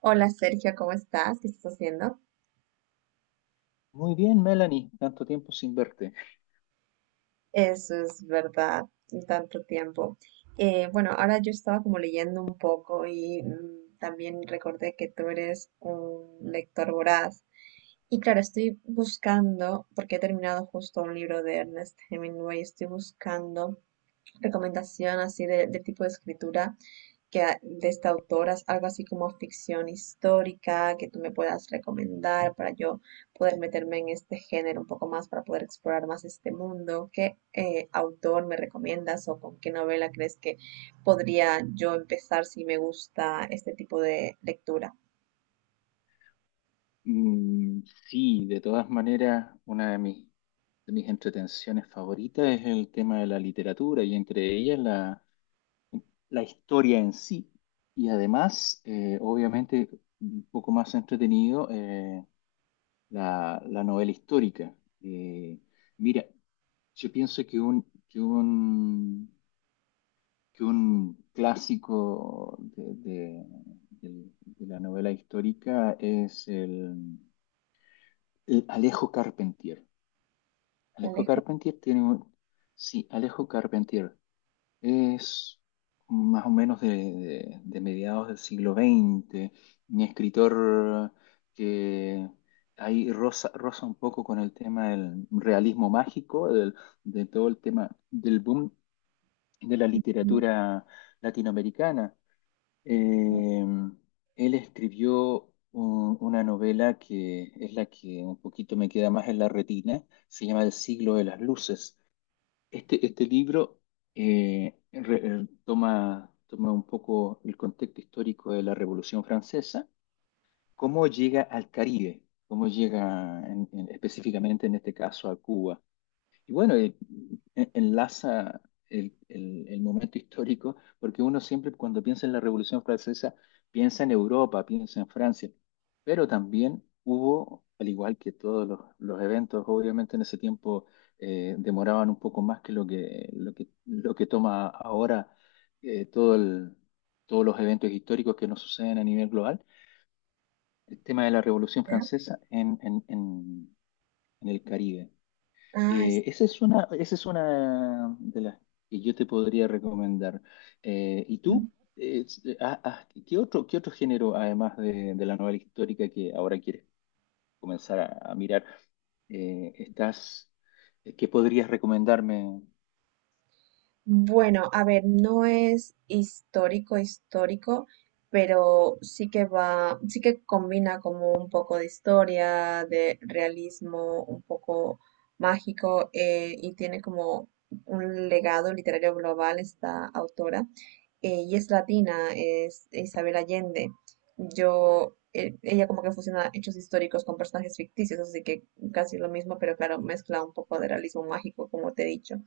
Hola Sergio, ¿cómo estás? ¿Qué estás haciendo? Muy bien, Melanie, tanto tiempo sin verte. Eso es verdad, tanto tiempo. Bueno, ahora yo estaba como leyendo un poco y también recordé que tú eres un lector voraz. Y claro, estoy buscando, porque he terminado justo un libro de Ernest Hemingway, estoy buscando recomendación así de tipo de escritura que de esta autora, algo así como ficción histórica que tú me puedas recomendar para yo poder meterme en este género un poco más, ¿para poder explorar más este mundo? ¿Qué, autor me recomiendas o con qué novela crees que podría yo empezar si me gusta este tipo de lectura? Mm, sí, de todas maneras, una de de mis entretenciones favoritas es el tema de la literatura y entre ellas la historia en sí. Y además, obviamente, un poco más entretenido, la novela histórica. Eh, Mira, yo pienso que que un clásico de la novela histórica es Alejo Carpentier. Alejo Alejo. Carpentier tiene un... Sí, Alejo Carpentier es más o menos de mediados del siglo XX, un escritor que ahí roza un poco con el tema del realismo mágico, de todo el tema del boom de la Ujú. literatura latinoamericana. Ujú. Eh, Él escribió una novela que es la que un poquito me queda más en la retina, se llama El siglo de las luces. Este libro toma un poco el contexto histórico de la Revolución Francesa, cómo llega al Caribe, cómo llega específicamente en este caso a Cuba y bueno, enlaza el momento histórico, porque uno siempre cuando piensa en la Revolución Francesa, piensa en Europa, piensa en Francia, pero también hubo, al igual que todos los eventos, obviamente en ese tiempo demoraban un poco más que lo que toma ahora, eh, todo el- todos los eventos históricos que nos suceden a nivel global, el tema de la Revolución Ya. Francesa en el Caribe. Ah, Esa es una de las que yo te podría recomendar. ¿Y tú? está. Qué otro género, además de la novela histórica que ahora quieres comenzar a mirar, eh, estás, qué podrías recomendarme? Bueno, a ver, no es histórico, histórico, pero sí que va, sí que combina como un poco de historia, de realismo, un poco mágico, y tiene como un legado literario global esta autora. Y es latina, es Isabel Allende. Ella como que fusiona hechos históricos con personajes ficticios, así que casi lo mismo, pero claro, mezcla un poco de realismo mágico, como te he dicho.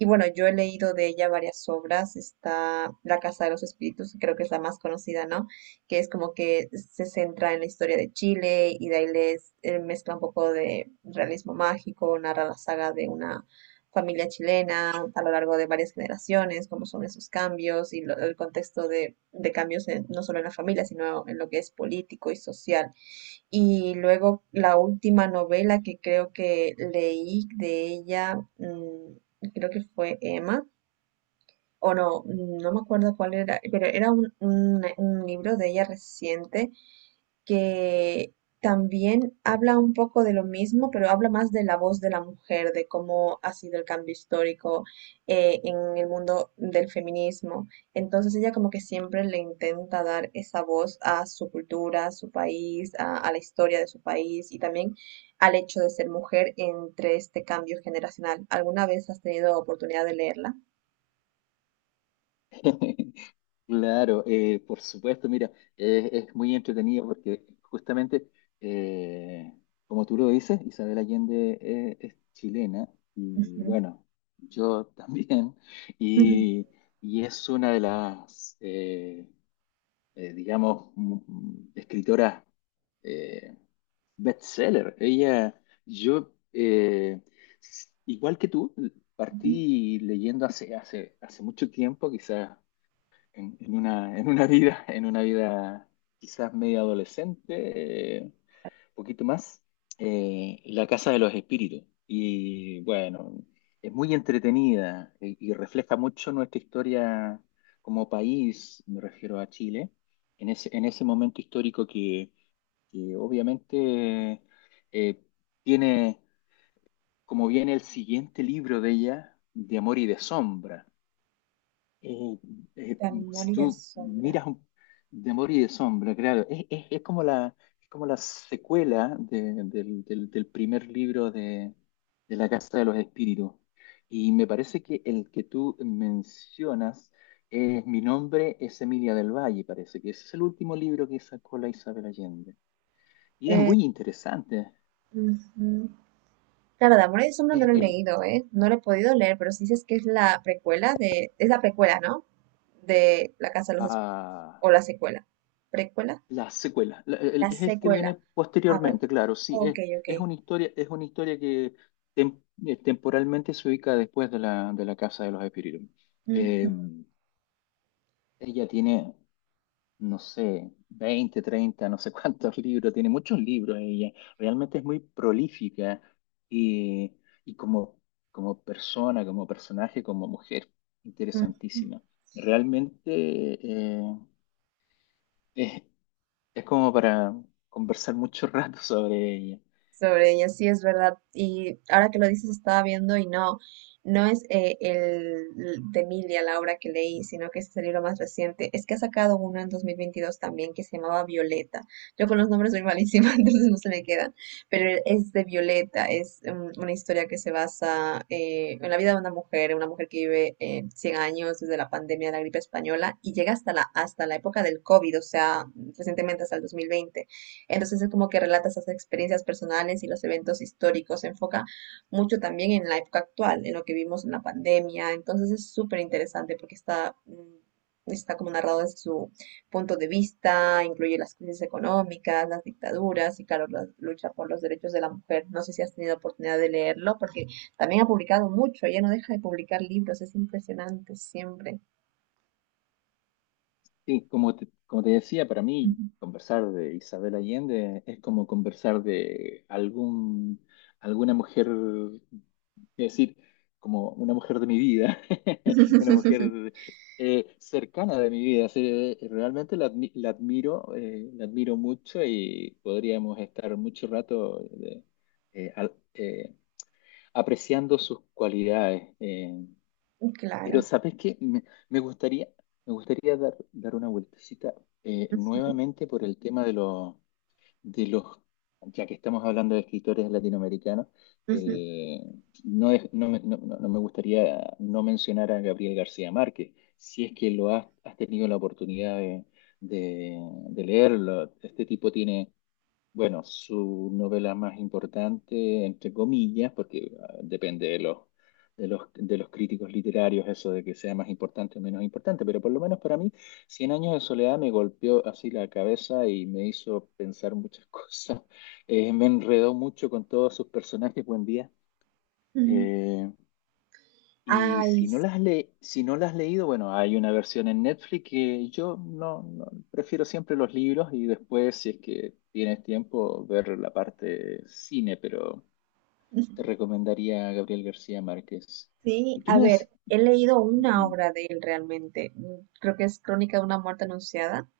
Y bueno, yo he leído de ella varias obras. Está La Casa de los Espíritus, que creo que es la más conocida, ¿no? Que es como que se centra en la historia de Chile y de ahí les mezcla un poco de realismo mágico, narra la saga de una familia chilena a lo largo de varias generaciones, cómo son esos cambios y el contexto de cambios no solo en la familia, sino en lo que es político y social. Y luego la última novela que creo que leí de ella, creo que fue Emma, o no, no me acuerdo cuál era, pero era un libro de ella reciente que también habla un poco de lo mismo, pero habla más de la voz de la mujer, de cómo ha sido el cambio histórico en el mundo del feminismo. Entonces ella como que siempre le intenta dar esa voz a su cultura, a su país, a la historia de su país y también al hecho de ser mujer entre este cambio generacional. ¿Alguna vez has tenido oportunidad de leerla? Claro, por supuesto, mira, es muy entretenido porque justamente, eh, como tú lo dices, Isabel Allende, es chilena y Ujú. bueno, yo también, Ujú. y, y es una de las, digamos, escritoras eh, bestseller. Ella, yo, eh, igual que tú, Ujú. partí leyendo hace mucho tiempo, quizás en una vida quizás media adolescente, poquito más, La Casa de los Espíritus. Y bueno, es muy entretenida y refleja mucho nuestra historia como país, me refiero a Chile, en ese momento histórico que obviamente eh, tiene, como viene el siguiente libro de ella, De Amor y de Sombra. Eh, eh, De amor si y de tú sombra. miras de Amor y de Sombra, claro, es como es como la secuela del primer libro de La Casa de los Espíritus. Y me parece que el que tú mencionas es Mi nombre es Emilia del Valle, parece que ese es el último libro que sacó la Isabel Allende. Y es Eh, muy interesante. ujú. Claro, de Amor y Sombras Es, no lo he es- leído, ¿eh? No lo he podido leer, pero si dices que es la precuela de... Es la precuela, ¿no? De La Casa de los Espíritus. O ah, la secuela. ¿Precuela? La secuela, La es el que viene secuela. Ah, vale. posteriormente, claro, sí, Ok, ok. Es una historia que temporalmente se ubica después de la Casa de los Espíritus. Eh, Ujú, ella tiene, no sé, 20 30 no sé cuántos libros, tiene muchos libros ella, realmente es muy prolífica y, y como, como persona, como personaje, como mujer, ujú, interesantísima. Realmente eh, es, es como para conversar mucho rato sobre ella. sobre ella, sí es verdad. Y ahora que lo dices, estaba viendo y no, no es, el de Emilia, la obra que leí, sino que es el libro más reciente. Es que ha sacado uno en 2022 también que se llamaba Violeta. Yo con los nombres soy malísima, entonces no se me quedan, pero es de Violeta, es, una historia que se basa en la vida de una mujer que vive, 100 años desde la pandemia de la gripe española y llega hasta hasta la época del COVID, o sea, recientemente hasta el 2020. Entonces es como que relata esas experiencias personales y los eventos históricos. Se enfoca mucho también en la época actual, en lo que vimos en la pandemia. Entonces es súper interesante porque está, está como narrado desde su punto de vista, incluye las crisis económicas, las dictaduras y claro, la lucha por los derechos de la mujer. No sé si has tenido oportunidad de leerlo porque también ha publicado mucho. Ella no deja de publicar libros. Es impresionante siempre. Sí, como te decía, para Ujú. mí conversar de Isabel Allende es como conversar de algún, alguna mujer, es decir, como una mujer de mi vida, una mujer cercana de mi vida. Así, realmente la admiro mucho y podríamos estar mucho rato eh, al- eh, apreciando sus cualidades. Pero Claro. ¿sabes qué? Me gustaría, Me gustaría dar una vueltecita Ujú, nuevamente por el tema de los, ya que estamos hablando de escritores latinoamericanos, ujú, eh, no me gustaría no mencionar a Gabriel García Márquez, si es que has tenido la oportunidad de, de leerlo. Este tipo tiene bueno, su novela más importante, entre comillas, porque ah, depende de los críticos literarios eso de que sea más importante o menos importante, pero por lo menos para mí, Cien años de soledad me golpeó así la cabeza y me hizo pensar muchas cosas. Me enredó mucho con todos sus personajes, buen día. ujú. Eh, y Ay. si no las si no las has leído, bueno, hay una versión en Netflix que yo prefiero siempre los libros y después, si es que tienes tiempo, ver la parte cine, pero te recomendaría a Gabriel García Márquez. Sí, Y tú a me ver, des, he leído una ujú. obra de él realmente. Creo que es Crónica de una muerte anunciada.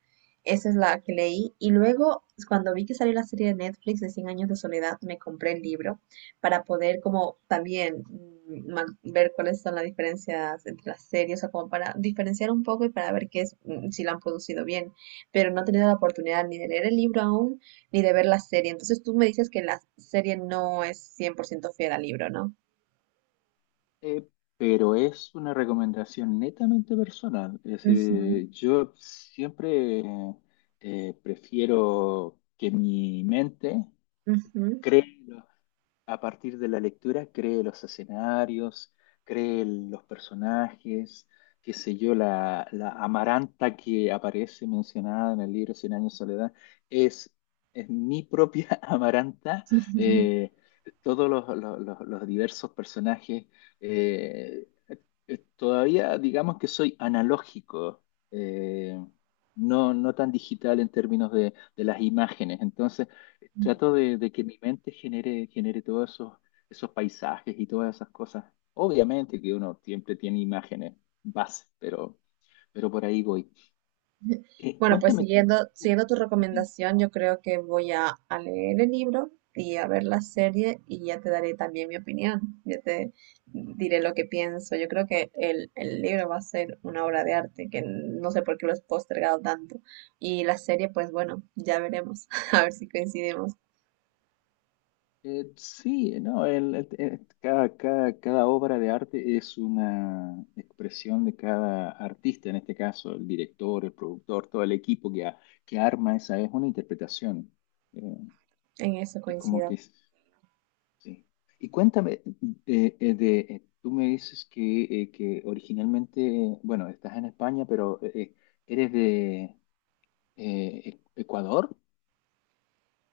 Esa es la que leí. Y luego, cuando vi que salió la serie de Netflix de Cien años de soledad, me compré el libro para poder como también, ver cuáles son las diferencias entre las series, o sea, como para diferenciar un poco y para ver qué es, si la han producido bien. Pero no he tenido la oportunidad ni de leer el libro aún, ni de ver la serie. Entonces tú me dices que la serie no es 100% fiel al libro, ¿no? Eh, pero es una recomendación netamente personal. Es Ujú. decir, yo siempre prefiero que mi mente Ujú. cree. A partir de la lectura, cree los escenarios, cree los personajes, qué sé yo, la Amaranta que aparece mencionada en el libro Cien años de soledad, es, es mi propia Amaranta. Eh, todos los- Los diversos personajes, eh, todavía digamos que soy analógico, eh, no tan digital en términos de las imágenes. Entonces, trato de que mi mente genere todos esos, esos paisajes y todas esas cosas. Obviamente que uno siempre tiene imágenes base, pero por ahí voy. Bueno, pues Cuéntame, siguiendo tu recomendación, yo creo que voy a leer el libro y a ver la serie y ya te daré también mi opinión, ya te diré lo que pienso. Yo creo que el libro va a ser una obra de arte, que no sé por qué lo has postergado tanto. Y la serie, pues bueno, ya veremos, a ver si coincidimos sí, no, el- cada, cada, cada obra de arte es una expresión de cada artista, en este caso el director, el productor, todo el equipo que arma esa, es una interpretación. Eh, en eso, es como coincido. que es- Sí. Y cuéntame, tú me dices que originalmente, bueno, estás en España, pero eres de Ecuador.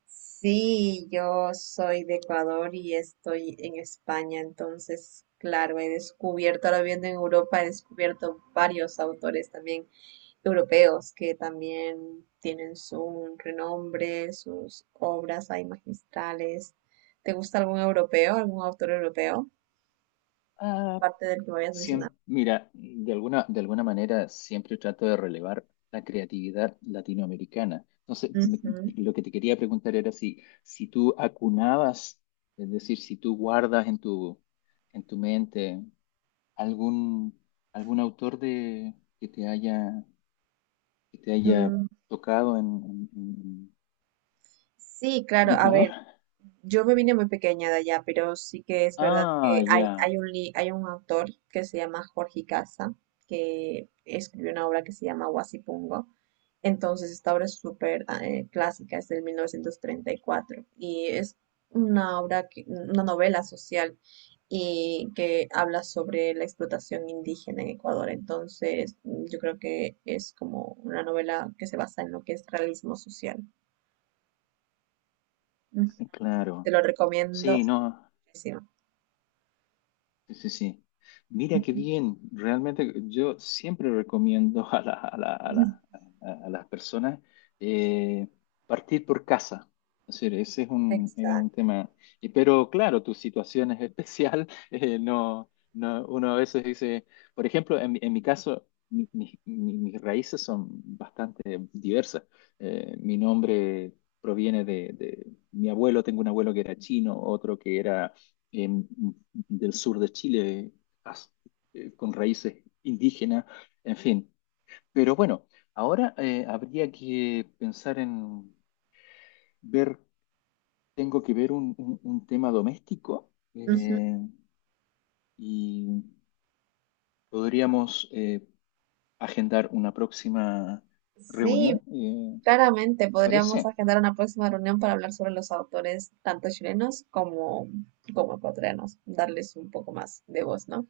Sí, yo soy de Ecuador y estoy en España, entonces, claro, he descubierto, ahora viviendo en Europa, he descubierto varios autores también europeos que también tienen su renombre, sus obras hay magistrales. ¿Te gusta algún europeo, algún autor europeo, Ah, aparte del que me habías mencionado? Mira, de alguna manera siempre trato de relevar la creatividad latinoamericana. Ujú. Lo que te quería preguntar era si tú acunabas, es decir, si tú guardas en tu mente algún, algún autor de, que te que te haya Mm. tocado Sí, claro, ¿de a Ecuador? ver, yo me vine muy pequeña de allá, pero sí que es verdad Ah, que hay, ya, hay un, hay un autor que se llama Jorge Icaza, que escribió una obra que se llama Huasipungo. Entonces, esta obra es súper, clásica, es del 1934 y es una obra, una novela social y que habla sobre la explotación indígena en Ecuador. Entonces, yo creo que es como una novela que se basa en lo que es realismo social. claro. Te lo recomiendo Sí, no. muchísimo. Sí, sí, sí. Mira qué bien. Realmente yo siempre recomiendo Ujú. A las personas eh, partir por casa. Es decir, ese es es un Exacto. tema. Y, pero claro, tu situación es especial. No, no, uno a veces dice, por ejemplo, en mi caso, mis raíces son bastante diversas. Mi nombre proviene de mi abuelo, tengo un abuelo que era chino, otro que era... em, del sur de Chile, con raíces indígenas, en fin. Pero bueno, ahora habría que pensar en ver, tengo que ver un tema doméstico Ujú. Y podríamos agendar una próxima Sí, reunión, claramente ¿te podríamos parece? agendar una próxima reunión para hablar sobre los autores, tanto chilenos como, como ecuatorianos, darles un poco más de voz, ¿no?